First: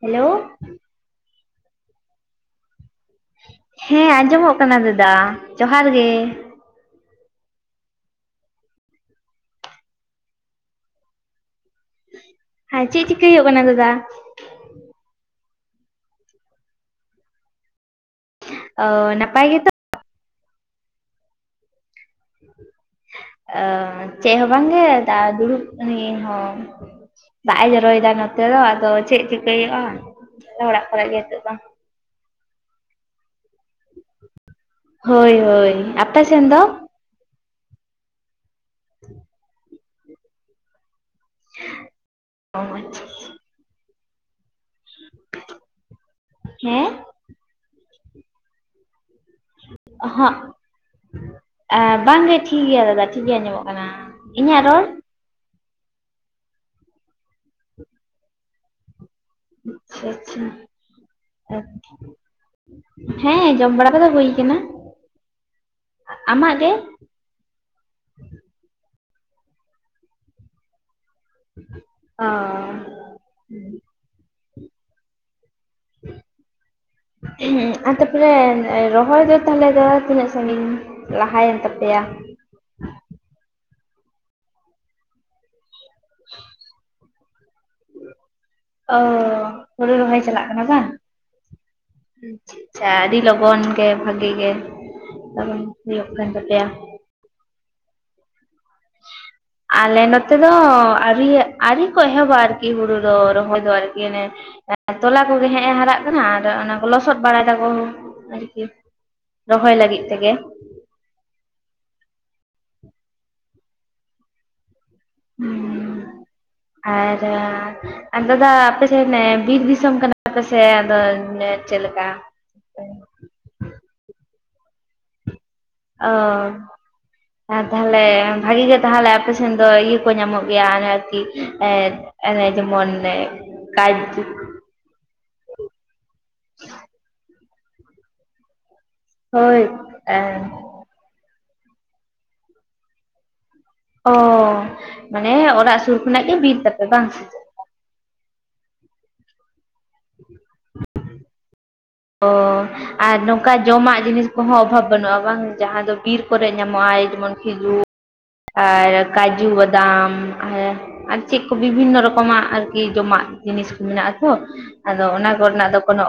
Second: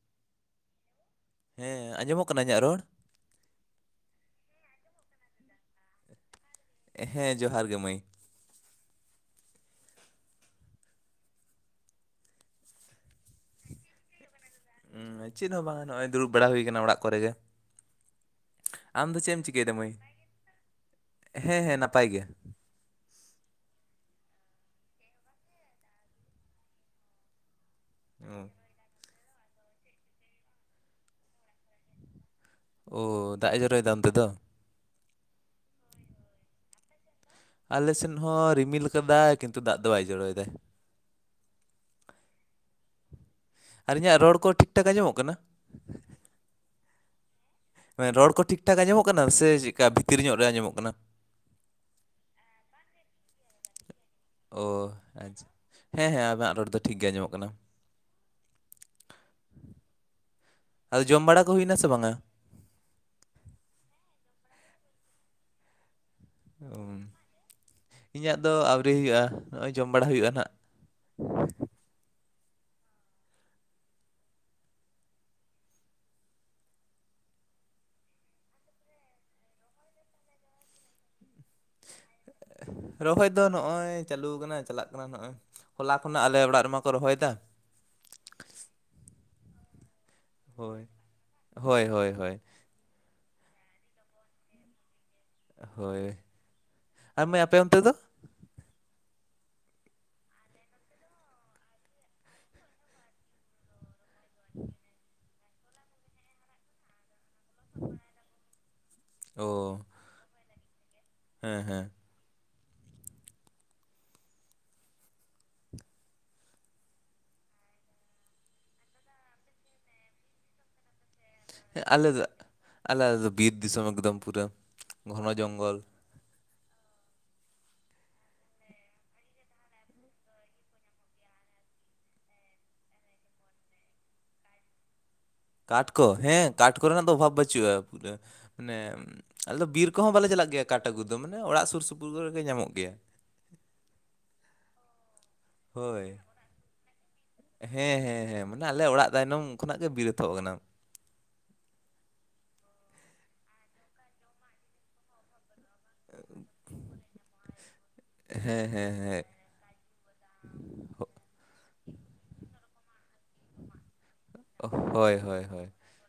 Hello ᱦᱮᱸ ᱟᱸᱡᱚᱢᱚᱜ ᱠᱟᱱᱟ ᱤᱧᱟᱹᱜ ᱨᱚᱲ ᱦᱮᱸ ᱟᱸᱡᱚᱢᱚᱜ ᱠᱟᱱᱟ ᱫᱟᱫᱟ ᱡᱚᱦᱟᱨ ᱜᱮ ᱦᱮᱸ ᱡᱚᱦᱟᱨ ᱜᱮ ᱢᱟᱹᱭ ᱦᱮᱸ ᱪᱮᱫ ᱪᱤᱠᱟᱹᱭ ᱦᱩᱭᱩᱜ ᱠᱟᱱᱟ ᱫᱟᱫᱟ ᱩᱸ, ᱪᱮᱫ ᱦᱚᱸ ᱵᱟᱝᱟ ᱱᱚᱜᱼᱚᱭ ᱫᱩᱲᱩᱵ ᱵᱟᱲᱟ ᱦᱩᱭ ᱟᱠᱟᱱᱟ ᱚᱲᱟᱜ ᱠᱚᱨᱮᱜ ᱜᱮ ᱾ ᱚ ᱟᱢ ᱫᱚ ᱪᱮᱫ ᱮᱢ ᱱᱟᱯᱟᱭ ᱜᱮᱛᱚ ᱪᱤᱠᱟᱹᱭᱮᱫᱟ ᱢᱟᱹᱭ? ᱦᱮᱸ ᱦᱮᱸ ᱱᱟᱯᱟᱭ ᱜᱮ ᱾ ᱚ ᱪᱮᱫ ᱦᱚᱸ ᱵᱟᱝ ᱜᱮ ᱫᱟ ᱫᱩᱲᱩᱵ ᱟᱠᱟᱱᱟᱹᱧ ᱤᱧ ᱦᱚᱸ ᱾ ᱫᱟᱜ ᱮ ᱡᱚᱨᱚᱭᱮᱫᱟ ᱚ ᱱᱚᱛᱮ ᱫᱚ ᱟᱫᱚ ᱪᱮᱫ ᱪᱤᱠᱟᱹᱭ ᱦᱩᱭᱩᱜᱼᱟ, ᱟᱞᱮ ᱚᱲᱟᱜ ᱠᱚᱨᱮ ᱜᱮ ᱱᱤᱛᱚᱜ ᱫᱚ ᱾ ᱚᱻ ᱫᱟᱜ ᱮ ᱡᱚᱨᱚᱭ ᱫᱟ ᱚᱱᱟᱛᱮ ᱫᱚ ᱾ ᱦᱳᱭ ᱦᱳᱭ, ᱟᱯᱮ ᱥᱮᱱ ᱫᱚ? ᱟᱞᱮ ᱥᱮᱫ ᱦᱚᱸ ᱨᱤᱢᱤᱞ ᱠᱟᱫᱟᱭ, ᱠᱤᱱᱛᱩ ᱫᱟᱜ ᱫᱚ ᱵᱟᱭ ᱡᱚᱨᱚᱭᱮᱫᱟᱭ ᱾ ᱚ ᱟᱪᱷᱟ [inaudible] ᱟᱨ ᱤᱧᱟᱹᱜ ᱨᱚᱲ ᱠᱚ ᱴᱷᱤᱠ ᱴᱷᱟᱠ ᱟᱸᱡᱚᱢᱚᱜ ᱠᱟᱱᱟ? ᱦᱮᱸ? ᱦᱮᱸ ᱨᱚᱲ ᱠᱚ ᱴᱷᱤᱠ ᱴᱷᱟᱠ ᱟᱸᱡᱚᱢᱚᱜ ᱠᱟᱱᱟ ᱥᱮ ᱪᱮᱫᱠᱟ ᱵᱷᱤᱛᱤᱨ ᱧᱚᱜ ᱨᱮ ᱟᱸᱡᱚᱢᱚᱜ ᱠᱟᱱᱟ? ᱟ ᱵᱟᱝ ᱜᱮ ᱴᱷᱤᱠ ᱜᱮᱭᱟ ᱫᱟᱫᱟ ᱴᱷᱤᱠ ᱜᱮ ᱟᱸᱡᱚᱢᱚᱜ ᱠᱟᱱᱟ ᱾ ᱚᱻ ᱟᱪᱷᱟ, ᱦᱮᱸ ᱦᱮᱸ ᱟᱢᱟᱜ ᱨᱚᱲ ᱫᱚ ᱴᱷᱤᱠ ᱜᱮ ᱟᱸᱡᱚᱢᱚᱜ ᱠᱟᱱᱟ ᱾ ᱟᱪᱪᱷᱟ ᱟᱫᱚ ᱡᱚᱢ ᱵᱟᱲᱟ ᱠᱚ ᱦᱩᱭᱱᱟ ᱥᱮ ᱟᱪᱪᱷᱟ ᱵᱟᱝᱟ? [inaudible] ᱦᱮᱸ ᱡᱚᱢ ᱵᱟᱲᱟ ᱠᱚᱫᱚ ᱦᱩᱭ ᱠᱟᱱᱟ ᱾ [inaudible] ᱤᱧᱟᱹᱜ ᱫᱚ ᱟᱹᱣᱨᱤ ᱦᱩᱭᱩᱜᱼᱟ, ᱱᱚᱜᱼᱚᱭ ᱡᱚᱢ ᱵᱟᱲᱟ ᱦᱩᱭᱩᱜᱼᱟ ᱱᱟᱸᱜ ᱾ ᱚᱦᱚ [inaudible] [inaudible] [inaudible] [inaudible] ᱟᱨ ᱛᱟᱯᱚᱨᱮ ᱨᱚᱦᱚᱭ ᱫᱚ ᱛᱟᱦᱚᱞᱮ ᱫᱚ ᱛᱤᱱᱟᱹᱜ ᱥᱟᱺᱜᱤᱧ ᱞᱟᱦᱟᱭᱮᱱ ᱛᱟᱯᱮᱭᱟ [unintelligible] ᱨᱚᱦᱚᱭ ᱫᱚ ᱱᱚᱜᱼᱚᱭ ᱪᱟᱹᱞᱩ ᱠᱟᱱᱟ ᱪᱟᱞᱟᱜ ᱠᱟᱱᱟ ᱱᱚᱜᱼᱚᱭ ᱾ ᱦᱚᱞᱟ ᱠᱷᱚᱱᱟᱜ ᱟᱞᱮ ᱚᱲᱟᱜ ᱨᱮᱢᱟᱠᱚ ᱨᱚᱦᱚᱭᱫᱟ ᱾ ᱚ, ᱦᱩᱲᱩ ᱨᱚᱦᱚᱭ ᱪᱟᱞᱟᱜ ᱠᱟᱱᱟ ᱦᱳᱭ ᱵᱟᱝ ᱦᱳᱭ ᱦᱳᱭ ᱦᱳᱭ ᱾ ᱟ ᱟᱹᱰᱤ ᱞᱚᱜᱚᱱ ᱜᱮ ᱵᱷᱟᱜᱤ ᱜᱮ ᱞᱚᱱ [inaudible] ᱦᱳᱭ ᱦᱩᱭᱩᱜ ᱠᱟᱱ ᱛᱟᱯᱮᱭᱟ ᱾ ᱟᱨ ᱢᱟᱹᱭ ᱟᱯᱮ ᱚᱱᱛᱮ ᱫᱚ? ᱟᱞᱮ ᱱᱚᱛᱮ ᱫᱚ ᱟᱹᱣᱨᱤ ᱟᱹᱣᱨᱤ ᱠᱚ ᱮᱦᱚᱵᱟ ᱟᱨᱠᱤ ᱦᱩᱲᱩ ᱫᱚ ᱨᱚᱦᱚᱭ ᱫᱚ ᱟᱨᱠᱤ ᱾ [inaudible] ᱛᱚᱞᱟ ᱠᱚᱜᱮ ᱦᱮᱸᱜᱼ ᱮ ᱦᱟᱨᱟᱜ ᱠᱟᱱᱟ ᱟᱫᱚ ᱚᱱᱟᱼᱼ ᱞᱚᱥᱚᱫ ᱵᱟᱲᱟᱭ ᱫᱟᱠᱚ, ᱟᱨᱠᱤ ᱚ ᱨᱚᱦᱚᱭ ᱞᱟᱹᱜᱤᱫ ᱛᱮᱜᱮ ᱾ ᱦᱮᱸ ᱦᱮᱸ [inaudible] ᱟᱨ ᱫᱟᱫᱟ, ᱟᱯᱮ ᱫᱚ ᱟᱯᱮ ᱥᱮᱱ ᱵᱤᱨ ᱫᱤᱥᱚᱢ ᱠᱟᱱᱟᱯᱮ ᱥᱮ ᱟᱫᱚᱼᱼ ᱦᱮᱸ ᱟᱞᱮ ᱫᱚ, ᱟᱞᱮ ᱵᱤᱨ ᱫᱤᱥᱚᱢ ᱮᱠᱫᱚᱢ ᱯᱩᱨᱟᱹ ᱜᱷᱚᱱᱚ ᱡᱚᱝᱜᱚᱞ ᱾ ᱚ ᱟᱨ ᱛᱟᱦᱞᱮ ᱵᱷᱟᱜᱤ ᱜᱮ ᱛᱟᱦᱞᱮ ᱟᱯᱮ ᱥᱮᱱ ᱫᱚ ᱤᱭᱟᱹ ᱠᱚ ᱧᱟᱢᱚᱜ ᱜᱮᱭᱟ ᱟᱨᱠᱤ ᱮᱼᱼ ᱮ ᱡᱮᱢᱚᱱ ᱠᱟ [inaudible] ᱠᱟᱴᱠᱚ ᱦᱮᱸ ᱠᱟᱴ ᱠᱚ ᱨᱮᱱᱟᱜ ᱫᱚ ᱚᱵᱷᱟᱵᱽ ᱵᱟᱹᱪᱩᱜᱼᱟ, ᱢᱟᱱᱮᱼᱼ ᱟᱞᱮ ᱫᱚ ᱦᱳᱭ ᱵᱤᱨ ᱠᱚᱦᱚᱸ ᱵᱟᱞᱮ ᱪᱟᱞᱟᱜ ᱜᱮᱭᱟ ᱠᱟᱴ ᱟᱹᱜᱩ ᱫᱚ ᱢᱟᱱᱮ ᱚᱲᱟᱜ ᱥᱩᱨ ᱥᱩᱯᱩᱨ ᱠᱚᱨᱮᱜᱮ ᱧᱟᱢᱚᱜ ᱜᱮᱭᱟ ᱾ ᱚᱻ, ᱢᱟᱱᱮ ᱚᱲᱟᱜ ᱥᱩᱨ ᱦᱳᱭ ᱠᱷᱚᱱᱟᱜ ᱜᱮ ᱵᱤᱨ ᱛᱟᱯᱮ ᱵᱟᱝ ᱾ ᱦᱮᱸ ᱦᱮᱸ ᱦᱮᱸ, ᱢᱟᱱᱮ ᱟᱞᱮ ᱚᱲᱟᱜ ᱛᱟᱭᱱᱚᱢ ᱠᱷᱚᱱᱟᱜ ᱜᱮ ᱵᱤᱨ ᱮᱛᱚᱦᱚᱵ ᱠᱟᱱᱟ ᱾ ᱚ ᱟᱨ ᱱᱚᱝᱠᱟ ᱡᱚᱢᱟᱜ ᱡᱤᱱᱤᱥ ᱠᱚᱦᱚᱸ ᱚᱵᱷᱟᱵᱽ ᱵᱟᱹᱱᱩᱜᱼᱟ ᱵᱟᱝ? ᱡᱟᱦᱟᱸ ᱫᱚ ᱵᱤᱨ ᱠᱚᱨᱮ ᱧᱟᱢᱚᱜ ᱟᱭ ᱡᱮᱢᱚᱱ ᱠᱷᱤᱡᱩᱼᱼ ᱦᱮᱸ ᱦᱮᱸ ᱟᱨ ᱦᱮᱸ ᱠᱟᱡᱩ ᱵᱟᱫᱟᱢ ᱟᱨ [inaudible] ᱟᱨ ᱪᱮᱫ ᱠᱚ ᱵᱤᱵᱷᱤᱱᱱᱚ ᱨᱚᱠᱚᱢᱟᱜ ᱟᱨᱠᱤ ᱡᱚᱢᱟᱜ ᱡᱤᱱᱤᱥ ᱠᱚ ᱢᱮᱱᱟᱜᱼᱟ ᱛᱚ? ᱟᱫᱚ ᱦᱳᱭ ᱚᱱᱟ ᱦᱳᱭ ᱦᱳᱭ ᱠᱚᱨᱮᱱᱟᱜ ᱫᱚ ᱠᱚᱱᱚᱼᱼ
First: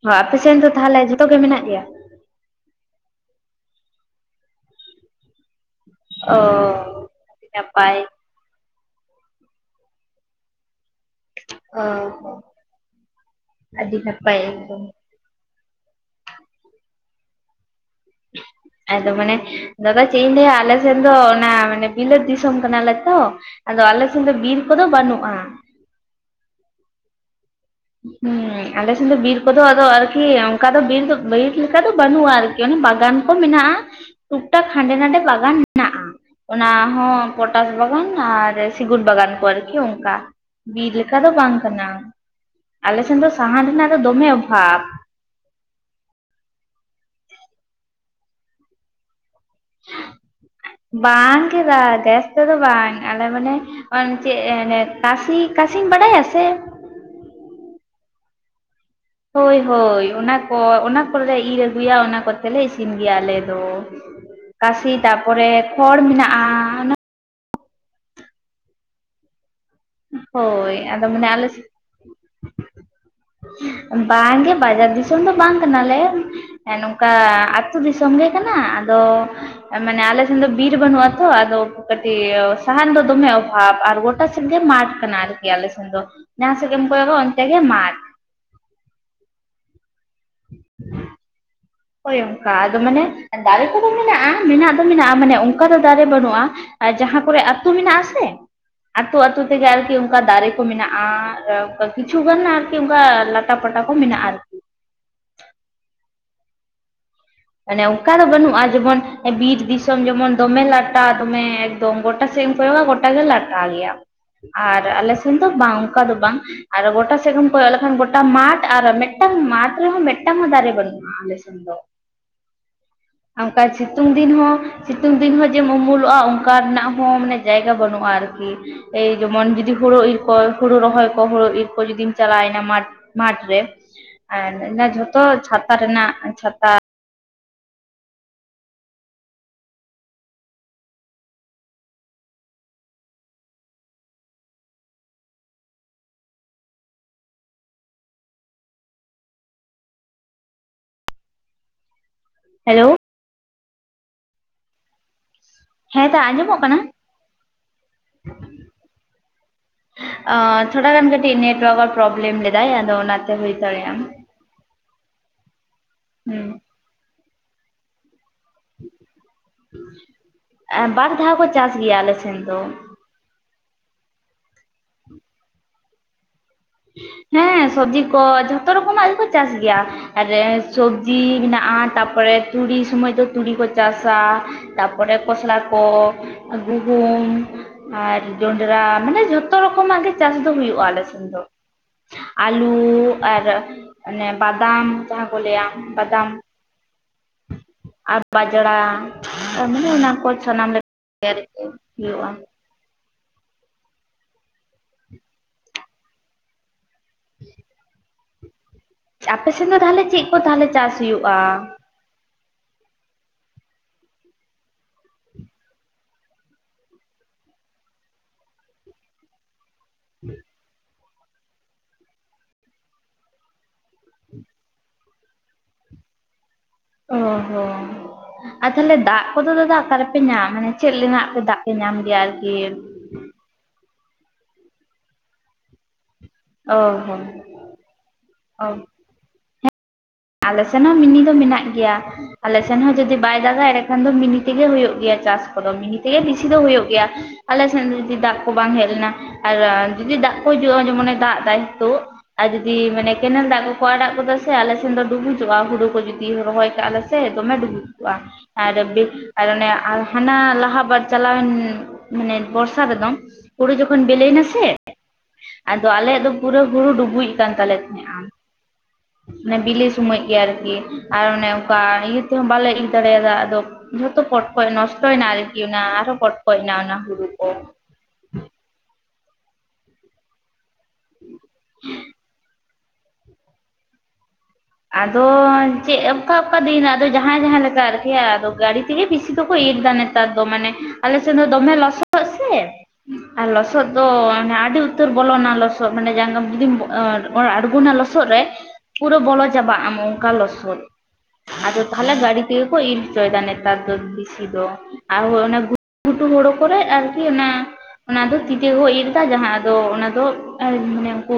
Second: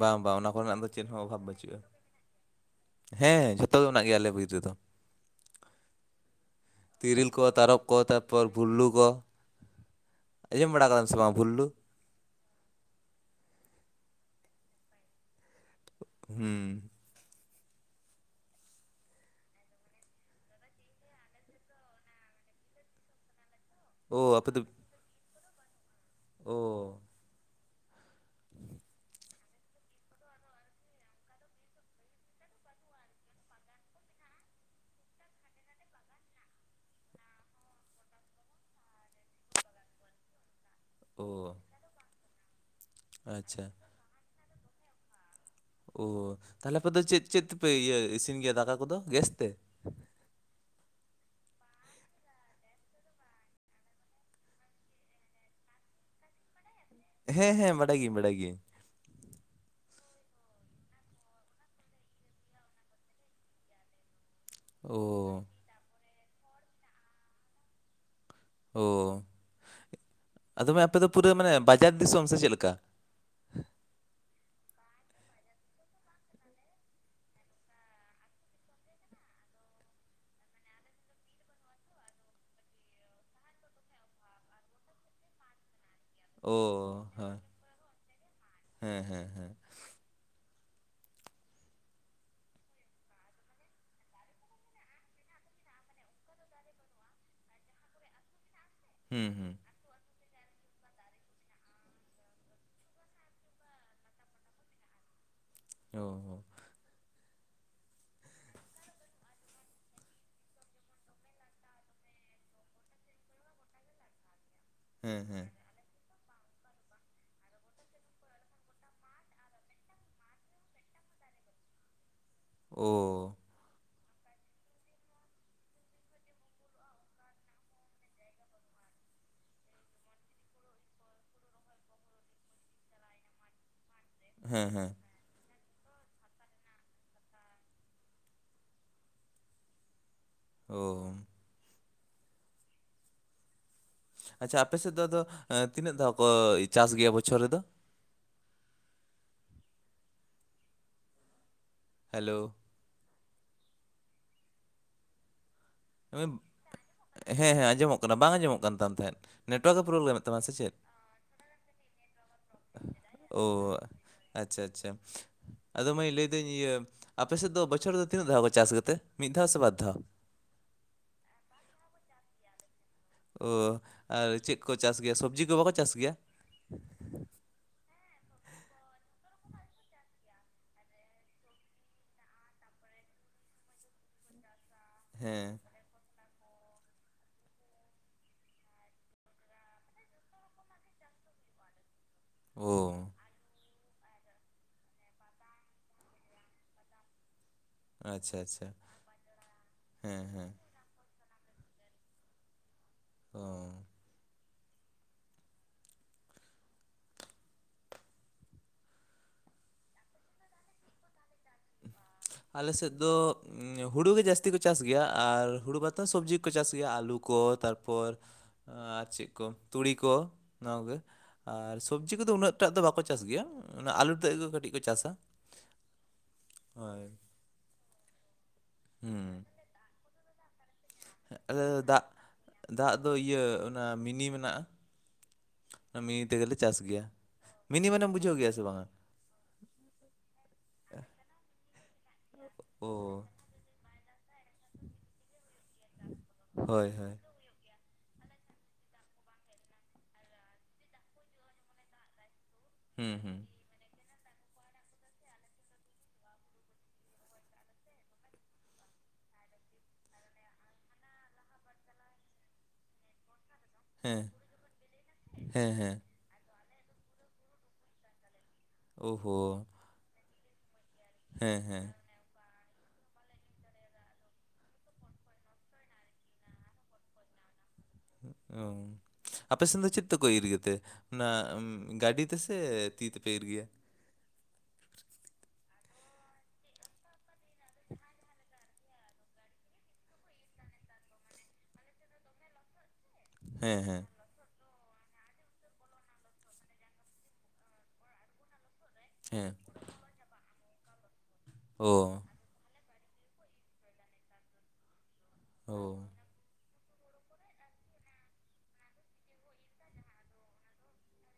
ᱵᱟᱝ ᱵᱟᱝ ᱚᱱᱟ ᱠᱚᱨᱮᱱᱟᱜ ᱫᱚ ᱛᱟᱦᱚᱞᱮ ᱪᱮᱫ ᱦᱚᱸ ᱡᱷᱚᱛᱚ ᱜᱮ ᱚᱵᱷᱟᱵᱽ ᱢᱮᱱᱟᱜ ᱵᱟᱹᱪᱩᱜᱼᱟ ᱜᱮᱭᱟ ᱾ ᱦᱮᱸ ᱡᱷᱚᱛᱚ ᱜᱮ ᱢᱮᱱᱟᱜ ᱜᱮᱭᱟ ᱟᱞᱮ ᱵᱤᱨ ᱨᱮᱫᱚ᱾ ᱚ ᱛᱤᱨᱤᱞ ᱠᱚ ᱟᱹᱰᱤ ᱛᱟᱨᱚᱯ ᱱᱟᱯᱟᱭ ᱠᱚ ᱛᱟ ᱯᱚᱨ ᱵᱷᱩᱞᱞᱩ ᱠᱚ ᱟᱸᱡᱚᱢ ᱵᱟᱲᱟ ᱠᱟᱫᱟ ᱵᱤᱱ ᱥᱮ ᱵᱟᱝ ᱵᱷᱩᱞᱞᱩ? ᱚᱸ ᱦᱮᱸ ᱟᱹᱰᱤ ᱱᱟᱯᱟᱭ ᱮᱠᱫᱚᱢ᱾ ᱦᱩᱸ᱾ ᱟᱫᱚ ᱢᱟᱱᱮ ᱫᱟᱫᱟ ᱪᱮᱜ ᱤᱧ ᱞᱟᱹᱭᱟ ᱟᱞᱮ ᱥᱮᱱ ᱫᱚ ᱚᱱᱟ ᱢᱟᱱᱮ ᱵᱤᱞᱟᱹᱛ ᱫᱤᱥᱚᱢ ᱠᱟᱱᱟᱞᱮ ᱛᱚ ᱟᱫᱚ ᱟᱞᱮ ᱳ ᱥᱮᱱ ᱫᱚ ᱟᱯᱮ ᱵᱤᱨ ᱠᱚᱫᱚ ᱵᱟᱹᱱᱩᱜᱼᱟ᱾ ᱳ᱾ ᱦᱩᱸ ᱟᱞᱮ ᱥᱮᱱ ᱫᱚ ᱵᱤᱨ ᱠᱚᱫᱚ ᱟᱫᱚ ᱟᱨᱠᱤ ᱚᱱᱠᱟ ᱫᱚ ᱵᱤᱨ ᱫᱚ ᱵᱤᱨ ᱞᱮᱠᱟ ᱫᱚ ᱵᱟᱹᱱᱩᱜᱼᱟ ᱟᱨᱠᱤ, ᱚᱱᱮ ᱵᱟᱜᱟᱱ ᱠᱚ ᱢᱤᱱᱟᱜᱼᱟ᱾ ᱴᱩᱠᱴᱟᱠ ᱦᱟᱸᱰᱮ ᱱᱟᱸᱰᱮ ᱵᱟᱜᱟᱱ ᱢᱤᱱᱟᱜᱼᱟ᱾ ᱚᱱᱟ ᱦᱚᱸ ᱯᱚᱴᱟᱥ ᱵᱟᱜᱟᱱ ᱟᱨ ᱥᱤᱜᱩᱱ ᱵᱟᱜᱟᱱ ᱠᱚ ᱟᱨᱠᱤ ᱚᱝᱠᱟ᱾ ᱵᱤᱨ ᱞᱮᱠᱟ ᱳ ᱫᱚ ᱵᱟᱝ ᱠᱟᱱᱟ, ᱟᱞᱮ ᱥᱮᱱ ᱫᱚ ᱟᱪᱪᱷᱟ ᱥᱟᱦᱟᱱ ᱨᱮᱱᱟᱜ ᱫᱚ ᱫᱚᱢᱮ ᱚᱵᱷᱟᱵ᱾ ᱳ ᱛᱟᱦᱞᱮ ᱟᱯᱮ ᱫᱚ ᱪᱤᱫ ᱪᱤᱫ ᱛᱮᱯᱮ ᱤᱭᱟᱹ ᱤᱥᱤᱱ ᱜᱮᱭᱟ ᱫᱟᱠᱟ ᱠᱚᱫᱚ ᱜᱮᱥ ᱛᱮ? ᱵᱟᱝ ᱜᱮᱫᱟ ᱜᱮᱥ ᱛᱮᱫᱚ ᱵᱟᱝ ᱟᱞᱮ ᱢᱟᱱᱮ ᱚᱱ ᱪᱮᱜ ᱮᱸ ᱠᱟᱥᱤ ᱠᱟᱥᱤᱢ ᱵᱟᱰᱟᱭᱟ ᱥᱮ ᱦᱮᱸ ᱦᱮᱸ ᱵᱟᱰᱟᱭ ᱜᱮ ᱵᱟᱰᱟᱭ ᱜᱮᱤᱭᱟᱹᱧ᱾ ᱦᱳᱭ ᱦᱳᱭ, ᱚᱱᱟ ᱠᱚ ᱚᱱᱟ ᱠᱚᱞᱮ ᱤᱨ ᱟᱜᱩᱭᱟ ᱚᱱᱟ ᱠᱚᱛᱮᱞᱮ ᱤᱥᱤᱱ ᱜᱮᱭᱟ ᱟᱞᱮ ᱫᱚ᱾ [unintelligible] ᱠᱟᱥᱤ ᱛᱟᱯᱚᱨᱮ ᱠᱷᱚᱲ ᱢᱤᱱᱟᱜᱼᱟ᱾ ᱚ ᱟᱫᱚ ᱢᱟ ᱟᱯᱮ ᱫᱚ ᱯᱩᱨᱟᱹ ᱢᱟᱱᱮ ᱵᱟᱡᱟᱨ ᱫᱤᱥᱚᱢ ᱥᱮ ᱪᱮᱫ ᱞᱮᱠᱟ? ᱵᱟᱝᱜᱮ ᱵᱟᱡᱟᱨ ᱫᱤᱥᱚᱢ ᱫᱚ ᱵᱟᱝ ᱠᱟᱱᱟᱞᱮ᱾ ᱦᱮᱸ ᱱᱚᱝᱠᱟ ᱟᱹᱛᱩ ᱫᱤᱥᱚᱢ ᱜᱮ ᱠᱟᱱᱟ, ᱟᱫᱚ ᱢᱟᱱᱮ ᱟᱞᱮ ᱥᱮᱱ ᱫᱚ ᱵᱤᱨ ᱵᱟᱹᱱᱩᱜᱼᱟ ᱛᱚ ᱟᱫᱚ ᱠᱟᱹᱴᱤᱡ ᱥᱟᱦᱟᱱ ᱫᱚ ᱫᱚᱢᱮ ᱚᱵᱷᱟᱵ ᱟᱨ ᱜᱚᱴᱟ ᱥᱮᱱ ᱢᱟᱴ ᱠᱟᱱᱟ ᱟᱨᱠᱤ ᱟᱞᱮ ᱥᱮᱱ ᱫᱚ ᱳ ᱡᱟᱦᱟᱸ ᱥᱮᱱ ᱜᱮᱢ ᱠᱚᱭᱚᱜᱟ ᱦᱮᱸ ᱚᱱᱛᱮ ᱜᱮ ᱢᱟᱴ᱾ ᱦᱮᱸ ᱦᱮᱸ ᱦᱮᱸ᱾ ᱦᱮᱸ [unintelligible] ᱦᱳᱭ ᱚᱝᱠᱟ, ᱟᱫᱚ ᱢᱟᱱᱮ ᱫᱟᱨᱮ ᱠᱚᱫᱚ ᱢᱤᱱᱟᱜᱼᱟ ᱢᱤᱱᱟᱜ ᱫᱚ ᱢᱤᱱᱟᱜᱼᱟ ᱢᱟᱱᱮ ᱚᱝᱠᱟ ᱫᱚ ᱫᱟᱨᱮ ᱵᱟᱹᱱᱩᱜᱼᱟ᱾ ᱟᱨ ᱡᱟᱦᱟᱸ ᱠᱚᱨᱮ ᱟᱹᱛᱩ ᱢᱤᱱᱟᱜ ᱟᱥᱮ ᱟᱹᱛᱩ ᱦᱩᱸ ᱟᱹᱛᱩ ᱦᱩᱸ ᱛᱮᱜᱮ ᱟᱨᱠᱤ ᱩᱱ ᱠᱟ ᱫᱟᱨᱮ ᱠᱚ ᱢᱤᱱᱟᱜᱼᱟ ᱠᱤᱪᱷᱩᱜᱟᱱ ᱟᱨᱠᱤ ᱚᱝᱠᱟ ᱞᱟᱴᱟ ᱯᱟᱴᱟ ᱠᱚ ᱢᱤᱱᱟᱜᱼᱟ ᱟᱨᱠᱤ᱾ ᱚ ᱦᱚ᱾ ᱚᱱᱮ ᱚᱝᱠᱟ ᱫᱚ ᱵᱟᱹᱱᱩᱜᱼᱟ ᱡᱮᱢᱚᱱ ᱵᱤᱨ ᱫᱤᱥᱚᱢ ᱡᱮᱢᱚᱱ ᱫᱚᱢᱮ ᱞᱟᱴᱟ ᱫᱚᱢᱮ ᱜᱚᱴᱟ ᱥᱮᱜ ᱮᱢ ᱠᱚᱭᱚᱜᱟ ᱜᱚᱴᱟᱜᱮ ᱞᱟᱴᱟ ᱜᱤᱭᱟ, ᱟᱨ ᱟᱞᱮ ᱦᱮᱸ ᱥᱮᱱ ᱦᱮᱸ ᱫᱚ ᱵᱟᱝ ᱚᱝᱠᱟ ᱫᱚ ᱵᱟᱝ ᱟᱨ ᱜᱚᱴᱟ ᱥᱮᱜ ᱮᱢ ᱠᱚᱭᱚᱜ ᱞᱮᱠᱷᱟᱱ ᱜᱚᱴᱟ ᱢᱟᱴᱷ ᱟᱨ ᱢᱮᱫᱴᱟᱝ ᱢᱟᱴᱷ ᱨᱮᱦᱚᱸ ᱢᱮᱫᱴᱟᱝ ᱦᱚᱸ ᱫᱟᱨᱮ ᱵᱟᱹᱱᱩᱜ ᱟᱞᱮ ᱥᱮᱱ ᱫᱚ᱾ ᱳ᱾ ᱚᱝᱠᱟᱭ ᱥᱤᱛᱩᱝ ᱫᱤᱱ ᱦᱚᱸ ᱥᱤᱛᱩᱝ ᱫᱤᱱ ᱦᱚᱸ ᱡᱮᱢᱩᱢᱩᱞᱚᱜᱼᱟ ᱚᱱᱠᱟ ᱨᱮᱱᱟᱜ ᱦᱚᱸ ᱢᱟᱱᱮ ᱡᱟᱭᱜᱟ ᱵᱟᱹᱱᱩᱜᱼᱟ ᱟᱨᱠᱤ᱾ ᱮᱭ ᱡᱮᱢᱚᱱ ᱡᱩᱫᱤ ᱦᱳᱲᱳ ᱤᱨᱠᱚ ᱦᱳᱲᱳ ᱨᱚᱦᱚᱭ ᱠᱚ ᱦᱳᱲᱳ ᱤᱨ ᱠᱚ ᱡᱩᱫᱤᱢ ᱪᱟᱞᱟᱭᱮᱱᱟ ᱢᱟᱴᱷ ᱢᱟᱴᱷ ᱨᱮ ᱦᱮᱸ ᱟᱨ ᱦᱮᱸ ᱡᱷᱚᱛᱚ ᱪᱷᱟᱛᱟ ᱨᱮᱱᱟᱜ ᱪᱷᱟᱛᱟ ᱳᱢ᱾ ᱟᱪᱪᱷᱟ ᱟᱯᱮ ᱥᱮᱫ ᱫᱚ ᱟᱫᱚ ᱮᱸ ᱛᱤᱱᱟᱹᱜ ᱫᱷᱟᱣ ᱠᱚ ᱪᱟᱥ ᱜᱮᱭᱟ ᱵᱚᱪᱷᱚᱨ ᱨᱮᱫᱚ? ᱦᱮᱞᱳ᱾ ᱦᱮᱞᱳ᱾ ᱫᱟ ᱦᱮᱸ ᱟᱸᱡᱚᱢᱚᱜ ᱠᱟᱱᱟ ᱦᱮᱸ ᱟᱸᱡᱚᱢᱚᱜ ᱠᱟᱱᱟ ᱵᱟᱝ ᱟᱸᱡᱚᱢᱚᱜ ᱠᱟᱱ ᱛᱟᱢ ᱛᱟᱦᱮᱸᱫ, ᱱᱮᱴᱣᱟᱨᱠᱮ ᱯᱨᱳᱵᱽᱞᱮᱢᱮᱫ ᱛᱟᱢᱟ ᱥᱮ ᱟᱸ ᱪᱮᱫ? ᱛᱷᱚᱲᱟ ᱜᱟᱱ ᱠᱟᱹᱴᱤᱡ ᱱᱮᱴᱣᱟᱨᱠ ᱯᱨᱚᱵᱽᱞᱮᱢ ᱞᱮᱫᱟᱭ ᱟᱫᱚ ᱚᱱᱟᱛᱮ ᱚ ᱦᱩᱭ ᱫᱟᱲᱮᱭᱟᱜᱼᱟ ᱟᱪᱪᱷᱟ ᱟᱪᱪᱷᱟ ᱟᱫᱚ ᱢᱟᱹᱭ ᱞᱟᱹᱭᱫᱟᱹᱧ ᱤᱭᱟᱹ ᱟᱯᱮᱥᱮᱫ ᱫᱚ ᱵᱚᱪᱷᱚᱨ ᱨᱮᱫᱚ ᱛᱤᱱᱟᱹᱜ ᱫᱷᱟᱣ ᱪᱟᱥ ᱠᱟᱛᱮ ᱢᱤᱫ ᱫᱷᱟᱣ ᱥᱮ ᱵᱟᱨ ᱫᱷᱟᱣ? ᱵᱟᱨ ᱫᱷᱟᱣ ᱠᱚ ᱪᱟᱥ ᱜᱮᱭᱟ ᱟᱞᱮ ᱥᱮᱱ ᱫᱚ ᱚ ᱟᱨ ᱪᱮᱫ ᱠᱚ ᱪᱟᱥ ᱜᱮᱭᱟ ᱥᱚᱵᱽᱡᱤ ᱠᱚ ᱵᱟᱠᱚ ᱪᱟᱥ ᱜᱮᱭᱟ‌? ᱦᱮᱸ ᱥᱚᱵᱽᱡᱤ ᱠᱚ ᱡᱚᱛᱚ ᱨᱚᱠᱚᱢᱟᱜ ᱜᱮᱠᱚ ᱪᱟᱥ ᱜᱮᱭᱟ ᱟᱨ ᱥᱚᱵᱽᱡᱤ ᱢᱮᱱᱟᱜᱼᱟ ᱛᱟᱨᱯᱚᱨᱮ ᱛᱩᱲᱤ ᱥᱚᱢᱚᱭ ᱫᱚ ᱛᱩᱲᱤ ᱠᱚ ᱪᱟᱥᱼᱟ ᱛᱟᱯᱚᱨᱮ ᱠᱷᱚᱥᱞᱟ ᱦᱮᱸ ᱠᱚ ᱜᱩᱦᱩᱢ ᱟᱨ ᱡᱚᱱᱰᱨᱟ ᱢᱟᱱᱮ ᱡᱚᱛᱚ ᱨᱚᱠᱚᱢᱟᱜ ᱜᱮ ᱪᱟᱥ ᱫᱚ ᱦᱩᱭᱩᱜᱼᱟ ᱟᱞᱮᱥᱮᱱ ᱫᱚ ᱚ ᱟᱞᱩ ᱟᱨ ᱚᱱᱮ ᱵᱟᱫᱟᱢ ᱡᱟᱦᱟᱸ ᱠᱚ ᱞᱟᱹᱭᱟ ᱵᱟᱫᱟᱢ ᱟᱨ ᱟᱪᱪᱷᱟ ᱟᱪᱪᱷᱟ ᱵᱟᱡᱽᱲᱟ ᱛᱟᱨᱢᱟᱱᱮ ᱦᱮᱸ ᱚᱱᱟᱠᱚ ᱦᱮᱸ ᱥᱟᱱᱟᱢ ᱞᱮᱠᱟ ᱦᱩᱭᱩᱜᱼᱟ ᱚ [inaudible] ᱟᱯᱮᱥᱮᱫ ᱫᱚ ᱛᱟᱦᱚᱞᱮ ᱪᱮᱫ ᱠᱚ ᱛᱟᱦᱚᱞᱮ ᱪᱟᱥ ᱦᱩᱭᱩᱜᱼᱟ? ᱟᱞᱮ ᱥᱮᱫ ᱫᱚ ᱦᱩᱲᱩ ᱜᱮ ᱡᱟᱹᱥᱛᱤ ᱠᱚ ᱪᱟᱥ ᱜᱮᱭᱟ ᱟᱨ ᱦᱩᱲᱩ ᱵᱟᱛᱚ ᱥᱚᱵᱽᱡᱤᱠᱚ ᱪᱟᱥ ᱜᱮᱭᱟ ᱟᱹᱞᱩ ᱠᱚ ᱛᱟᱨᱯᱚᱨ ᱟᱨ ᱪᱮᱫ ᱠᱚ ᱛᱩᱲᱤ ᱠᱚ ᱱᱚᱣᱟ ᱠᱚᱜᱮ ᱟᱨ ᱥᱚᱵᱽᱡᱤ ᱠᱚᱫᱚ ᱩᱱᱟᱹᱜ ᱴᱟᱜ ᱫᱚ ᱵᱟᱠᱚ ᱪᱟᱥ ᱜᱮᱭᱟ ᱚᱱᱟ ᱟᱹᱞᱩ ᱛᱮᱜ ᱫᱚ ᱠᱟᱹᱴᱤᱡ ᱠᱚ ᱪᱟᱥᱟ ᱦᱳᱭ ᱚ ᱦᱚᱸ ᱟᱨ ᱛᱟᱦᱚᱞᱮ ᱫᱟᱜ ᱦᱩᱸ ᱠᱚᱫᱚ ᱫᱟᱫᱟ ᱚᱠᱟ ᱨᱮᱯᱮ ᱧᱟᱢ ᱢᱟᱱᱮ ᱪᱮᱫ ᱨᱮᱱᱟᱜ ᱫᱟᱜ ᱯᱮ ᱧᱟᱢ ᱜᱮᱭᱟ ᱟᱨᱠᱤ ᱟᱫᱚ ᱤᱭᱟᱹ ᱚᱱᱟ ᱢᱤᱱᱤ ᱢᱮᱱᱟᱜᱼᱟ ᱢᱤᱱᱤ ᱛᱮᱜᱮᱞᱮ ᱪᱟᱥ ᱚ ᱜᱮᱭᱟ ᱦᱚᱸ ᱢᱤᱱᱤ ᱢᱟᱱᱮᱢ ᱵᱩᱡᱷᱟᱹᱣ ᱜᱮᱭᱟ ᱥᱮ ᱚ ᱵᱟᱝᱟ? ᱟᱞᱮ ᱥᱮᱱ ᱦᱚᱸ ᱢᱤᱱᱤ ᱫᱚ ᱢᱮᱱᱟᱜ ᱜᱮᱭᱟ ᱟᱞᱮ ᱥᱮᱱ ᱳ ᱦᱚᱸ ᱡᱩᱫᱤ ᱵᱟᱭ ᱵᱟᱭ ᱫᱟᱜᱟᱭ ᱮᱸᱰᱮᱠᱷᱟᱱ ᱫᱚ ᱢᱤᱱᱤ ᱛᱮᱜᱮ ᱦᱩᱭᱩᱜ ᱜᱮᱭᱟ ᱪᱟᱥ ᱠᱚᱫᱚ ᱢᱤᱱᱤ ᱛᱮᱜᱮ ᱵᱮᱥᱤ ᱫᱚ ᱦᱩᱭᱩᱜ ᱦᱳᱭ ᱜᱮᱭᱟ ᱦᱳᱭ ᱟᱞᱮ ᱥᱮᱫ ᱡᱩᱫᱤ ᱫᱟᱜ ᱠᱚ ᱵᱟᱝ ᱦᱮᱡ ᱞᱮᱱᱟ ᱟᱨ ᱡᱩᱫᱤ ᱫᱟᱜ ᱠᱚ ᱦᱤᱡᱩᱜᱼᱟ ᱡᱮᱢᱚᱱᱮ ᱫᱟᱜ ᱮᱫᱟᱭ ᱛᱚ ᱟᱨ ᱡᱩᱫᱤ ᱢᱟᱱᱮ ᱦᱩᱸ ᱦᱩᱸ ᱠᱮᱱᱮᱞ ᱫᱟᱜ ᱠᱚᱠᱚ ᱟᱲᱟᱜ ᱠᱚᱫᱚ ᱥᱮ ᱟᱞᱮ ᱥᱮᱱ ᱫᱚ ᱰᱩᱵᱩᱡᱚᱜᱼᱟ ᱦᱩᱲᱩ ᱠᱚ ᱡᱩᱫᱤ ᱨᱚᱦᱚᱭ ᱠᱟᱜᱼᱟᱞᱮ ᱥᱮ ᱫᱚᱢᱮ ᱰᱩᱵᱩᱡ ᱠᱚᱜᱼᱟ ᱟᱨ ᱟᱨ ᱚᱱᱮ ᱦᱟᱱᱟ ᱞᱟᱦᱟ ᱵᱟᱨ ᱪᱟᱞᱟᱣᱮᱱ ᱢᱟᱱᱮ ᱵᱚᱨᱥᱟ ᱨᱮᱫᱚ ᱦᱩᱲᱩ ᱡᱚᱠᱷᱚᱱ ᱦᱮᱸ ᱵᱤᱞᱤᱭᱮᱱᱟᱥᱮ ᱦᱮᱸ ᱟᱫᱚ ᱦᱮᱸ ᱟᱞᱮᱭᱟᱜ ᱫᱚ ᱯᱩᱨᱟᱹ ᱦᱩᱲᱩ ᱰᱩᱵᱩᱡ ᱟᱠᱟᱱ ᱛᱟᱞᱮ ᱛᱟᱦᱮᱸᱼᱟ ᱳᱦᱳ ᱢᱟᱱᱮ ᱵᱤᱞᱤ ᱥᱚᱢᱚᱭ ᱜᱮ ᱟᱨᱠᱤ ᱟᱨ ᱚᱱᱮ ᱦᱮᱸ ᱚᱱᱠᱟ ᱦᱮᱸ ᱤᱭᱟᱹ ᱛᱮᱦᱚᱸ ᱵᱟᱞᱮ ᱤᱭᱟᱹ ᱫᱟᱲᱮᱭᱟᱫᱟᱜ ᱟᱫᱚ ᱡᱚᱛᱚ ᱯᱚᱴᱠᱚᱡ ᱱᱚᱥᱴᱚᱭᱮᱱᱟ ᱟᱨᱠᱤ ᱚᱱᱟ ᱟᱨᱦᱚᱸ ᱯᱚᱴᱠᱚᱡᱱᱟ ᱚᱱᱟ ᱦᱩᱲᱩ ᱠᱚ ᱚ ᱟᱯᱮ ᱥᱮᱱ ᱫᱚ ᱪᱮᱫ ᱛᱮᱠᱚ ᱤᱨ ᱜᱮᱛᱮ ᱚᱱᱟ ᱜᱟᱹᱰᱤ ᱛᱮᱥᱮ ᱛᱤ ᱛᱮᱯᱮ ᱤᱨ ᱜᱮᱭᱟ? ᱟᱫᱚ ᱪᱮᱫ ᱚᱱᱠᱟ ᱚᱠᱟ ᱫᱤᱱ ᱟᱫᱚ ᱡᱟᱦᱟᱸᱭ ᱡᱟᱦᱟᱸ ᱞᱮᱠᱟ ᱟᱨᱠᱤ ᱟᱫᱚ ᱜᱟᱹᱰᱤ ᱛᱮᱜᱮ ᱵᱤᱥᱤ ᱫᱚᱠᱚ ᱤᱨ ᱮᱫᱟ ᱱᱤᱛᱚᱜ ᱱᱮᱛᱟᱨ ᱫᱚ ᱢᱟᱱᱮ ᱟᱞᱮ ᱥᱮᱱ ᱫᱚ ᱫᱚᱢᱮ ᱞᱚᱥᱚᱫ ᱥᱮ ᱟᱨ ᱦᱮᱸ ᱞᱚᱥᱚᱫ ᱦᱮᱸ ᱫᱚ ᱢᱟᱱᱮ ᱟᱹᱰᱤ ᱩᱛᱼ ᱩᱛᱟᱹᱨ ᱵᱚᱞᱚᱱᱟ ᱞᱚᱥᱚᱫ ᱢᱟᱱᱮ ᱡᱩᱫᱤᱢ ᱟᱬᱜᱚᱱᱟ ᱞᱚᱥᱚᱫ ᱨᱮ ᱯᱩᱨᱟᱹ ᱵᱚᱞᱚ ᱦᱮᱸ ᱟᱢ ᱚᱱᱠᱟ ᱞᱚᱥᱚᱫ ᱟᱫᱚ ᱛᱟᱦᱚᱞᱮ ᱚ ᱜᱤ ᱛᱮᱜᱮ ᱠᱚ ᱤᱨ ᱦᱚᱪᱚᱭᱮᱫᱟ ᱱᱮᱛᱟᱨ ᱫᱚ ᱵᱮᱥᱤ ᱫᱚ ᱟᱨ ᱚᱱᱮ ᱚ ᱜᱷᱩᱴᱩ ᱦᱚᱲᱩ ᱠᱚ ᱠᱚᱨᱮ ᱟᱨᱠᱤ ᱚᱱᱟ ᱚᱱᱟ ᱫᱚ ᱛᱤ ᱛᱮ ᱜᱮ ᱠᱚ ᱤᱨ ᱮᱫᱟ ᱡᱟᱦᱟᱸ ᱟᱫᱚ ᱚᱱᱟ ᱫᱚ ᱢᱟᱱᱮ ᱩᱱᱠᱩ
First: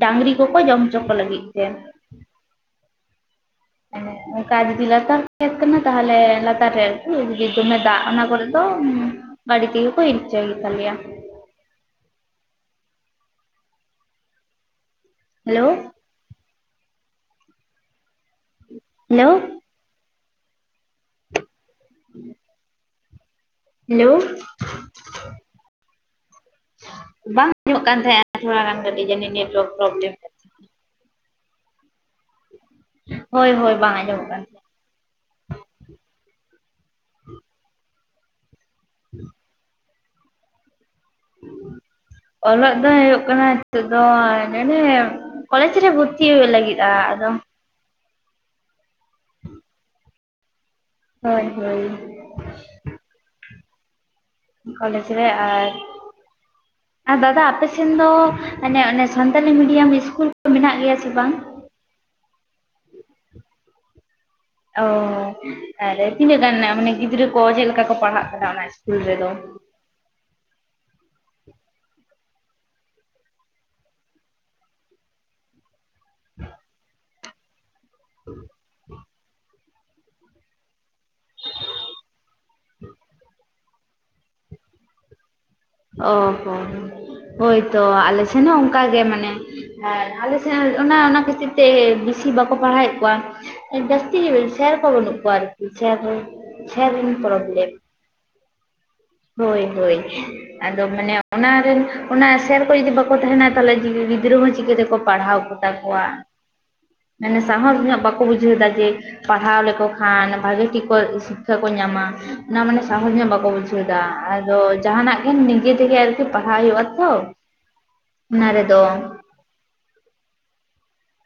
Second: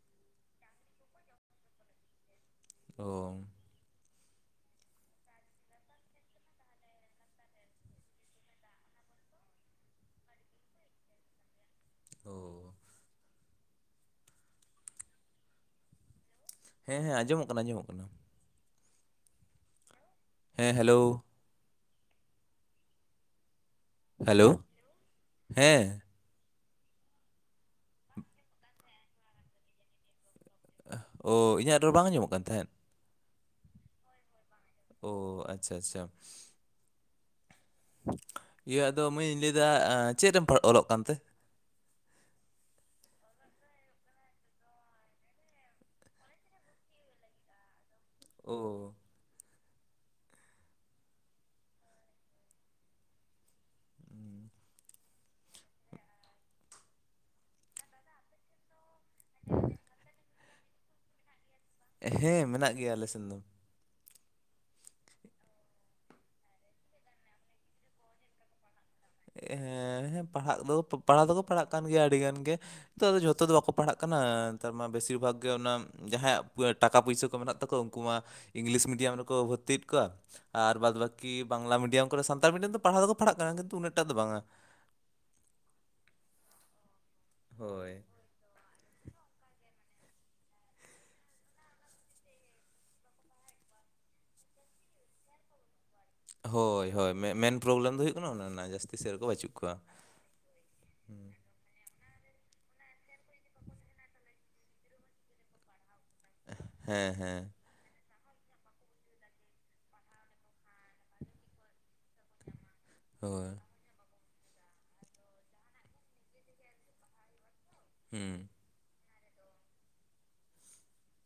ᱰᱟᱹᱝᱨᱤ ᱠᱚᱠᱚ ᱡᱚᱢ ᱦᱚᱪᱚ ᱠᱚ ᱞᱟᱹᱜᱤᱫ ᱛᱮ ᱚ ᱚᱱᱠᱟ ᱡᱩᱫᱤ ᱞᱟᱛᱟᱨ ᱠᱷᱮᱛ ᱠᱟᱱᱟ ᱛᱟᱦᱞᱮ ᱞᱟᱛᱟᱨ ᱨᱮ ᱟᱨᱠᱤ ᱡᱮ ᱫᱚᱢᱮ ᱫᱟᱜ ᱚᱱᱟ ᱠᱚᱨᱮ ᱫᱚ ᱟᱹᱰᱤ ᱛᱮᱜᱮ ᱠᱚ ᱤᱨᱪᱷᱟᱹ ᱜᱮᱛᱟᱞᱮᱭᱟ ᱳᱻ ᱦᱮᱞᱳᱣ᱾ ᱦᱮᱸ ᱦᱮᱸ ᱟᱸᱡᱚᱢᱚᱜ ᱠᱟᱱᱟ ᱟᱸᱡᱚᱢᱚᱜ ᱠᱟᱱᱟ᱾ ᱦᱮᱞᱳᱣ᱾ ᱦᱮᱸ ᱦᱮᱞᱳᱣ᱾ [inaudible] ᱦᱮᱞᱳᱣ᱾ ᱦᱮᱞᱳᱣ ᱦᱮᱸ᱾ ᱵᱟᱝ ᱟᱡᱚᱢᱚᱜ ᱠᱟᱱ ᱛᱟᱦᱮᱸᱼᱟ ᱛᱷᱚᱲᱟ ᱜᱟᱱ ᱠᱟᱹᱴᱤᱡ ᱡᱟᱱᱤᱡ ᱱᱮᱴᱣᱟᱨᱠ ᱯᱨᱵᱮᱞᱮᱢᱼᱼ ᱚᱸ ᱤᱧᱟᱹᱜ ᱨᱚᱲ ᱵᱟᱝ ᱟᱡᱚᱢᱚᱜ ᱠᱟᱱ ᱛᱟᱦᱮᱸᱫ? ᱦᱳᱭ ᱦᱳᱭ ᱵᱟᱝ ᱟᱸᱡᱚᱢᱚᱜ ᱠᱟᱱ ᱛᱟᱷᱮᱱᱼᱼ ᱳ ᱟᱪᱷᱟ ᱟᱪᱷᱟ᱾ ᱤᱭᱟᱹ ᱟᱫᱚ ᱢᱟᱹᱭ ᱞᱟᱹᱭ ᱫᱟ ᱪᱮᱫ ᱨᱮᱢ ᱚᱞᱚᱜ ᱠᱟᱱᱛᱮ? ᱚᱞᱚᱜ ᱫᱚ ᱦᱩᱭᱩᱜ ᱠᱟᱱᱟ ᱱᱤᱛᱚᱜ ᱫᱚ ᱱᱚᱱᱰᱮᱼᱼ ᱠᱚᱞᱮᱡ ᱨᱮ ᱵᱷᱩᱨᱛᱤ ᱦᱩᱭᱩᱜ ᱞᱟᱹᱜᱤᱫ ᱟᱸ ᱟᱫᱚᱼᱼ ᱚᱸ᱾ [inaudible] ᱦᱳᱭ ᱦᱳᱭ᱾ ᱦᱩᱸ᱾ ᱠᱚᱞᱮᱡ ᱨᱮ ᱟᱨ ᱫᱟᱫᱟ ᱟᱯᱮ ᱥᱮᱱ ᱫᱚ ᱢᱟᱱᱮ ᱚᱱᱮᱼᱼ ᱥᱟᱱᱛᱟᱞᱤ ᱢᱤᱰᱤᱭᱟᱢ ᱤᱥᱠᱩᱞ ᱠᱚ ᱢᱮᱱᱟᱜ ᱜᱮᱭᱟ ᱥᱮ ᱵᱟᱝ? ᱦᱮᱸ ᱢᱮᱱᱟᱜ ᱜᱮᱭᱟ ᱟᱞᱮ ᱥᱮᱱ ᱫᱚ᱾ ᱚᱸ ᱟᱨ ᱛᱤᱱᱟᱹᱜ ᱜᱟᱱ ᱢᱟᱱᱮ ᱜᱤᱫᱽᱨᱟᱹ ᱠᱚ ᱪᱮᱫ ᱞᱮᱠᱟ ᱠᱚ ᱯᱟᱲᱦᱟᱜ ᱠᱟᱱᱟ ᱚᱱᱟ ᱤᱥᱠᱩᱞ ᱨᱮᱫᱚ? ᱦᱮᱸ ᱯᱟᱲᱦᱟᱜ ᱫᱚ ᱯᱟᱲᱦᱟᱜ ᱫᱚᱠᱚ ᱯᱟᱲᱦᱟᱜ ᱠᱟᱱ ᱜᱮᱭᱟ ᱟᱹᱰᱤ ᱜᱟᱱ ᱜᱮ, ᱱᱤᱛᱚᱜ ᱫᱚ ᱡᱚᱛᱚ ᱫᱚ ᱵᱟᱠᱚ ᱯᱟᱲᱦᱟᱜ ᱠᱟᱱᱟ ᱱᱮᱛᱟᱨ ᱢᱟ ᱵᱮᱥᱤᱨ ᱵᱷᱟᱜ ᱜᱮ ᱚᱱᱟ᱾ ᱡᱟᱦᱟᱸᱭᱟᱜ ᱴᱟᱠᱟ ᱯᱩᱭᱥᱟᱹ ᱠᱚ ᱢᱮᱱᱟᱜ ᱛᱟᱠᱚᱣᱟ ᱩᱱᱠᱩ ᱢᱟ ᱤᱝᱞᱤᱥ ᱢᱤᱰᱤᱭᱟᱢ ᱨᱮᱠᱚ ᱵᱷᱚᱨᱛᱤᱭᱮᱫ ᱠᱚᱣᱟ᱾ ᱟᱨ ᱵᱟᱫ ᱵᱟᱹᱠᱤ ᱵᱟᱝᱞᱟ ᱢᱤᱰᱤᱭᱟᱢ ᱠᱚᱨᱮ ᱥᱟᱱᱛᱟᱲ ᱢᱤᱰᱤᱭᱟᱢ ᱫᱚ ᱯᱟᱲᱦᱟᱣ ᱫᱚᱠᱚ ᱯᱟᱲᱦᱟᱜ ᱠᱟᱱᱟ ᱠᱤᱱᱛᱩ ᱩᱱᱟᱹᱜᱴᱟ ᱫᱚ ᱵᱟᱝᱼᱟ, ᱚᱸ ᱦᱚᱸ ᱦᱳᱭ ᱛᱚ ᱟᱞᱮᱥᱮᱱ ᱦᱚᱸ ᱚᱱᱠᱟᱜᱮ ᱢᱟᱱᱮᱼᱼ ᱟᱨ ᱟᱞᱮ ᱥᱮᱫ ᱚᱱᱟ ᱚᱱᱟ ᱠᱷᱟᱹᱛᱤᱨ ᱛᱮ ᱵᱮᱥᱤ ᱵᱟᱠᱚ ᱯᱟᱲᱦᱟᱣᱮᱫ ᱠᱚᱣᱟ᱾ ᱡᱟᱹᱥᱛᱤ ᱜᱮ ᱥᱮᱨ ᱠᱚ ᱵᱟᱹᱱᱩᱜ ᱠᱚᱣᱟ ᱦᱳᱭ ᱟᱨᱼᱼ ᱦᱳᱭ [unintelligible] ᱢᱮ- ᱢᱮᱱ ᱯᱨᱚᱵᱞᱮᱢ ᱫᱚ ᱦᱩᱭᱩᱜ ᱠᱟᱱᱟ ᱚᱱᱮ ᱚᱱᱟ ᱨᱮᱱᱟᱜ, ᱡᱟᱹᱥᱛᱤ ᱥᱮᱫ ᱨᱮᱠᱚ ᱵᱟᱹᱪᱩᱜ ᱦᱳᱭ ᱠᱚᱣᱟ ᱦᱳᱭ᱾ ᱟᱫᱚ ᱢᱟᱱᱮ ᱚᱱᱟ ᱨᱮᱱ ᱚᱱᱟ ᱥᱮᱨ ᱠᱚ ᱡᱩᱫᱤ ᱵᱟᱠᱚ ᱛᱟᱦᱮᱱᱟ ᱛᱟᱦᱚᱞᱮ ᱜᱤᱫᱽᱨᱟᱹ ᱦᱚᱸ ᱪᱤᱠᱟᱹ ᱛᱮᱠᱚ ᱯᱟᱲᱦᱟᱣ᱾ ᱛᱟᱠᱚᱭᱟ ᱦᱮᱸ ᱢᱟᱱᱮ ᱦᱮᱸ ᱥᱟᱦᱚᱥ ᱧᱚᱜ ᱵᱟᱠᱚᱼᱼ ᱵᱟᱠᱚ ᱵᱩᱡ ᱞᱮᱫᱟ ᱡᱮ ᱯᱟᱲᱦᱟᱣ ᱞᱮᱠᱚ ᱠᱷᱟᱱ ᱵᱷᱟᱜᱤ ᱴᱷᱤᱠ ᱠᱚ ᱥᱤᱠᱷᱟ ᱠᱚ ᱧᱟᱢᱟ᱾ ᱚᱱᱟ ᱢᱟᱱᱮ ᱥᱟᱦᱚᱥ ᱧᱚᱜ ᱵᱟᱠᱚ ᱦᱳᱭ ᱵᱩᱡᱷᱟᱹᱣ ᱫᱟ ᱟᱫᱚ ᱡᱟᱦᱟᱱᱟᱜ᱾ ᱱᱤᱡᱮ ᱛᱮᱜᱮ ᱟᱨᱠᱤ ᱯᱟᱲᱦᱟᱣ ᱦᱩᱭᱩᱜᱼᱟ ᱛᱚ ᱚᱱᱟ ᱦᱩᱸ ᱨᱮᱫᱚ᱾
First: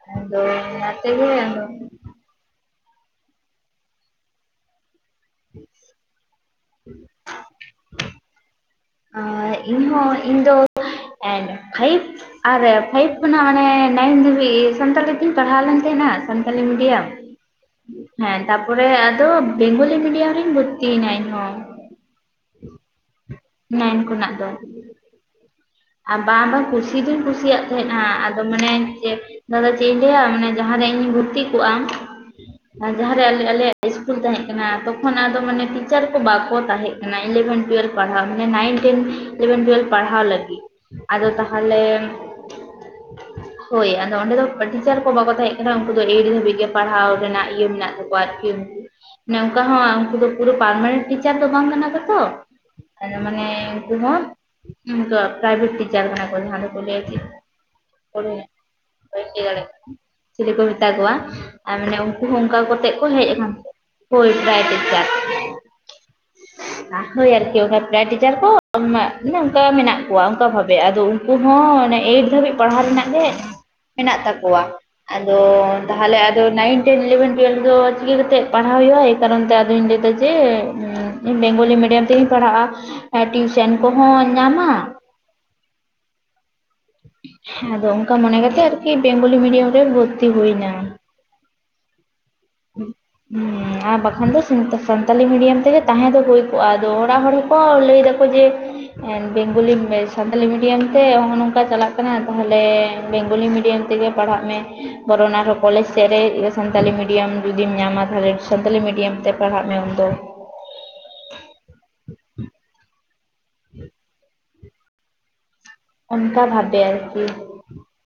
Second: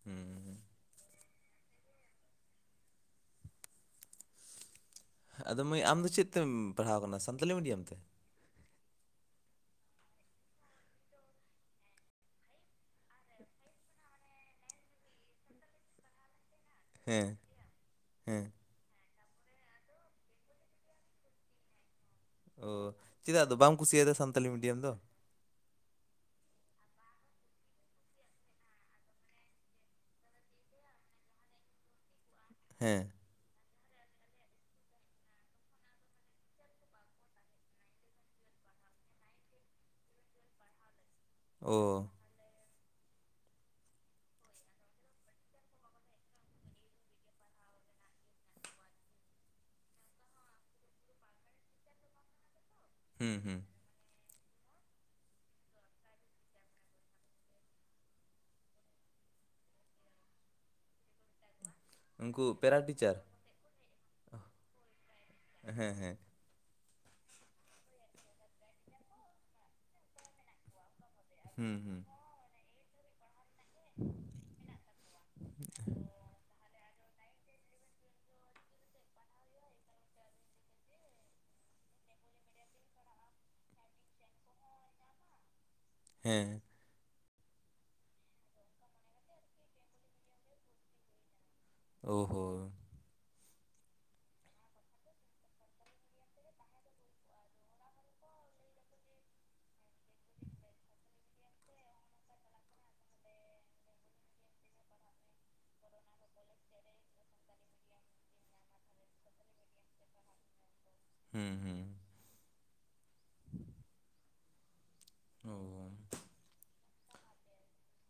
ᱦᱩᱸ ᱟᱫᱚ ᱦᱩᱸ ᱚᱱᱟᱛᱮᱜᱮ ᱟᱫᱚᱼᱼ ᱟᱫᱚ ᱢᱟᱹᱭ ᱟᱢᱫᱚ ᱪᱮᱫ ᱛᱮᱢ ᱯᱟᱲᱦᱟᱣ ᱠᱟᱱᱟ ᱥᱟᱱᱛᱟᱞᱤ ᱢᱤᱰᱤᱭᱟᱢ ᱛᱮ? ᱤᱧᱦᱚᱸ ᱤᱧ ᱫᱚ ᱯᱷᱟᱭᱤᱵ᱾ ᱟᱨ ᱯᱷᱟᱭᱤᱵ ᱠᱷᱚᱱᱟᱜ ᱢᱟᱱᱮ ᱱᱟᱭᱤᱱ ᱫᱷᱟᱹᱵᱤᱡ ᱥᱟᱱᱛᱟᱞᱤ ᱛᱤᱧ ᱯᱟᱲᱦᱟᱣ ᱞᱮᱱ ᱛᱟᱦᱮᱸᱱᱟ ᱥᱟᱱᱛᱟᱞᱤ ᱢᱤᱼᱼ ᱦᱮᱸ ᱦᱮᱸ ᱛᱟᱯᱚᱨᱮ ᱟᱫᱚ ᱵᱮᱝᱜᱚᱞᱤ ᱢᱤᱰᱤᱭᱟᱢ ᱨᱮᱧ ᱵᱷᱚᱨᱛᱤᱭᱮᱱᱟ ᱤᱧᱦᱚ᱾ ᱚᱸ ᱪᱮᱫᱟᱜ ᱟᱫᱚ ᱵᱟᱢ ᱱᱟᱭᱤᱱ ᱠᱩᱥᱤᱭᱟᱫᱟ ᱠᱷᱚᱱᱟᱜ ᱥᱟᱱᱛᱟᱞᱤ ᱢᱤᱰᱤᱭᱟᱢ ᱫᱚ? ᱟᱨ ᱵᱟᱝ ᱫᱟ ᱵᱟᱝ ᱠᱩᱥᱤ ᱫᱩᱧ ᱠᱩᱥᱤᱭᱟᱜ ᱛᱟᱦᱮᱸᱱᱟ ᱟᱫᱚ ᱢᱟᱱᱮ ᱡᱮᱼᱼ ᱫᱟᱫᱟ ᱪᱮᱫ ᱤᱧ ᱞᱟᱹᱭᱟ ᱢᱟᱱᱮ ᱡᱟᱦᱟᱸᱨᱮ ᱤᱧᱤᱧ ᱵᱷᱩᱨᱛᱤ ᱠᱚᱜᱼᱟ ᱟᱨ ᱦᱮᱸ ᱡᱟᱦᱟ᱾ [unintelligible] ᱤᱥᱠᱩᱞ ᱛᱟᱦᱮᱸ ᱠᱟᱱᱟ ᱛᱚᱠᱷᱚᱱ ᱟᱫᱚ ᱢᱟᱱᱮ ᱴᱤᱪᱟᱨ ᱠᱚ ᱵᱟᱠᱚ ᱛᱟᱦᱮᱸ ᱠᱟᱱᱟ ᱤᱞᱮᱵᱷᱮᱱ ᱴᱩᱭᱮᱞᱵᱷ᱾ ᱯᱟᱲᱦᱟᱜ ᱢᱮ ᱱᱟᱭᱤᱱ ᱴᱮᱱ ᱤᱞᱮᱵᱷᱮᱱ ᱴᱩᱭᱮᱞᱵᱷ ᱯᱟᱲᱦᱟᱣ ᱞᱟᱹᱜᱤᱫ ᱟᱫᱚ ᱛᱟᱦᱚᱞᱮ᱾ ᱚ [inaudible] ᱦᱳᱭ ᱟᱫᱚ ᱚᱸᱰᱮ ᱫᱚ ᱴᱤᱪᱟᱨ ᱠᱚ ᱵᱟᱠᱚ ᱛᱟᱦᱮᱸ ᱠᱟᱱᱟ ᱩᱱᱠᱩ ᱫᱚ ᱮᱭᱮᱴ ᱫᱷᱟᱹᱵᱤᱡ ᱜᱮ ᱯᱟᱲᱦᱟᱣ ᱨᱮᱱᱟᱜ ᱤᱭᱟᱹ ᱢᱮᱱᱟᱜ ᱛᱟᱠᱚᱣᱟ᱾ ᱚᱱᱠᱟ ᱦᱚᱸ ᱩᱱᱠᱩ ᱫᱚ ᱯᱩᱨᱟᱹ ᱯᱟᱨᱢᱟᱱᱮᱴ ᱴᱤᱪᱟᱨ ᱫᱚ ᱵᱟᱝ ᱠᱟᱱᱟ ᱠᱚᱛᱚ᱾ ᱦᱩᱸ ᱢᱟᱱᱮ ᱦᱩᱸ ᱩᱱᱠᱩ ᱦᱚᱸ ᱯᱨᱟᱭᱵᱷᱮᱴ ᱴᱤᱪᱟᱨ ᱠᱟᱱᱟ ᱠᱚ ᱡᱟᱦᱟᱸ ᱫᱚ ᱞᱟᱹᱭ ᱵᱟᱭ ᱞᱟᱹᱭ ᱫᱟᱲᱮ ᱪᱮᱞᱮ ᱠᱚ ᱢᱮᱛᱟ ᱠᱚᱣᱟ ᱟᱨ ᱢᱟᱱᱮ ᱩᱱᱠᱩ ᱦᱚᱸ ᱚᱱᱠᱟ ᱯᱮᱨᱟ ᱠᱟᱛᱮᱜ ᱠᱚ ᱴᱤᱪᱟᱨ ᱦᱮᱡ ᱦᱳᱭ ᱯᱨᱟᱭ ᱴᱪᱟᱨ ᱦᱮᱸ ᱦᱮᱸ ᱦᱳᱭ ᱟᱨᱠᱤ ᱯᱨᱟᱭ ᱴᱤᱪᱟᱨ ᱠᱚ ᱢᱟᱱᱮ ᱚᱱᱠᱟ ᱢᱮᱱᱟᱜ ᱠᱚᱣᱟ ᱚᱱᱠᱟ ᱵᱷᱟᱵᱮᱫᱚ ᱩᱱᱠᱩ ᱦᱩᱸ ᱦᱚᱸ ᱚᱱᱮ ᱦᱩᱸ ᱮᱭᱤᱴ ᱫᱷᱟᱹᱵᱤᱡ ᱯᱟᱲᱦᱟᱣ ᱨᱮᱱᱟᱜ ᱜᱮ ᱢᱮᱱᱟᱜ ᱛᱟᱠᱚᱣᱟ ᱟᱫᱚ ᱛᱟᱦᱚᱞᱮ ᱱᱟᱭᱤᱱ ᱴᱮᱱ ᱤᱞᱮᱵᱷᱮᱱ ᱴᱩᱭᱮᱞᱵᱷ ᱫᱚ ᱪᱤᱠᱟᱹ ᱠᱟᱛᱮᱫ ᱯᱟᱲᱦᱟᱣ ᱦᱩᱭᱩᱜᱼᱟ ᱮᱭ ᱠᱟᱨᱚᱱ ᱛᱮ ᱟᱫᱚᱧ ᱞᱟᱹᱭ ᱡᱮ ᱵᱮᱝᱜᱚᱞᱤ ᱢᱤᱰᱤᱭᱟᱢ ᱛᱮᱧ ᱯᱟᱲᱦᱟᱜᱼᱟ ᱴᱤᱭᱩᱥᱮᱱ ᱠᱚᱦᱚᱧ ᱧᱟᱢ-ᱟ᱾ ᱦᱮᱸ ᱦᱮᱸ ᱟᱫᱚ ᱚᱱᱠᱟ ᱢᱚᱱᱮ ᱠᱟᱛᱮᱜ ᱟᱨᱠᱤ ᱵᱮᱝᱜᱚᱞᱤ ᱢᱤᱰᱤᱭᱟᱢ ᱨᱮ ᱵᱷᱚᱨᱛᱤ ᱦᱩᱭᱱᱟ ᱳᱦᱚ ᱦᱩᱸ ᱦᱮ ᱟᱨ ᱵᱟᱠᱷᱟᱱ ᱫᱚ ᱥᱟᱱᱛᱟᱞᱤ ᱢᱤᱰᱤᱭᱟᱢ ᱛᱮᱜᱮ ᱛᱟᱦᱮᱸ ᱫᱚ ᱦᱩᱭ ᱠᱚᱜᱼᱟ ᱟᱫᱚ ᱚᱲᱟᱜ ᱦᱚᱲ ᱦᱚᱸᱠᱚ ᱞᱟᱹᱭ ᱫᱟᱠᱚ ᱡᱮ ᱵᱮᱝᱜᱚᱞᱤ ᱥᱟᱱᱛᱟᱞᱤ ᱢᱤᱰᱤᱭᱟᱢ ᱛᱮ ᱱᱚᱜᱚᱭ ᱱᱚᱝᱠᱟ ᱪᱟᱞᱟᱜ ᱠᱟᱱᱟ ᱠᱟᱱᱟ ᱛᱟᱦᱚᱞᱮ ᱵᱮᱝᱜᱚᱞᱤ ᱢᱤᱰᱤᱭᱟᱢ ᱛᱮᱜᱮ ᱯᱟᱲᱦᱟᱜ ᱢᱮ ᱵᱚᱨᱚᱱ ᱟᱨᱦᱚᱸ ᱠᱚᱞᱮᱡᱽ ᱥᱮᱫ ᱨᱮ ᱥᱟᱱᱛᱟᱞᱤ ᱢᱤᱰᱤᱭᱟᱢ ᱡᱩᱫᱤᱢ ᱧᱟᱢᱟ ᱛᱟᱦᱚᱞᱮ ᱥᱟᱱᱛᱟᱞᱤ ᱢᱤᱰᱤᱭᱟᱢ ᱛᱮ ᱯᱟᱲᱦᱟᱜ ᱢᱮ ᱩᱱ ᱫᱚ ᱦᱩᱸ ᱦᱩᱸ [unintelligible] ᱛ ᱚᱱᱠᱟ ᱵᱷᱟᱵᱮ ᱟᱨᱠᱤ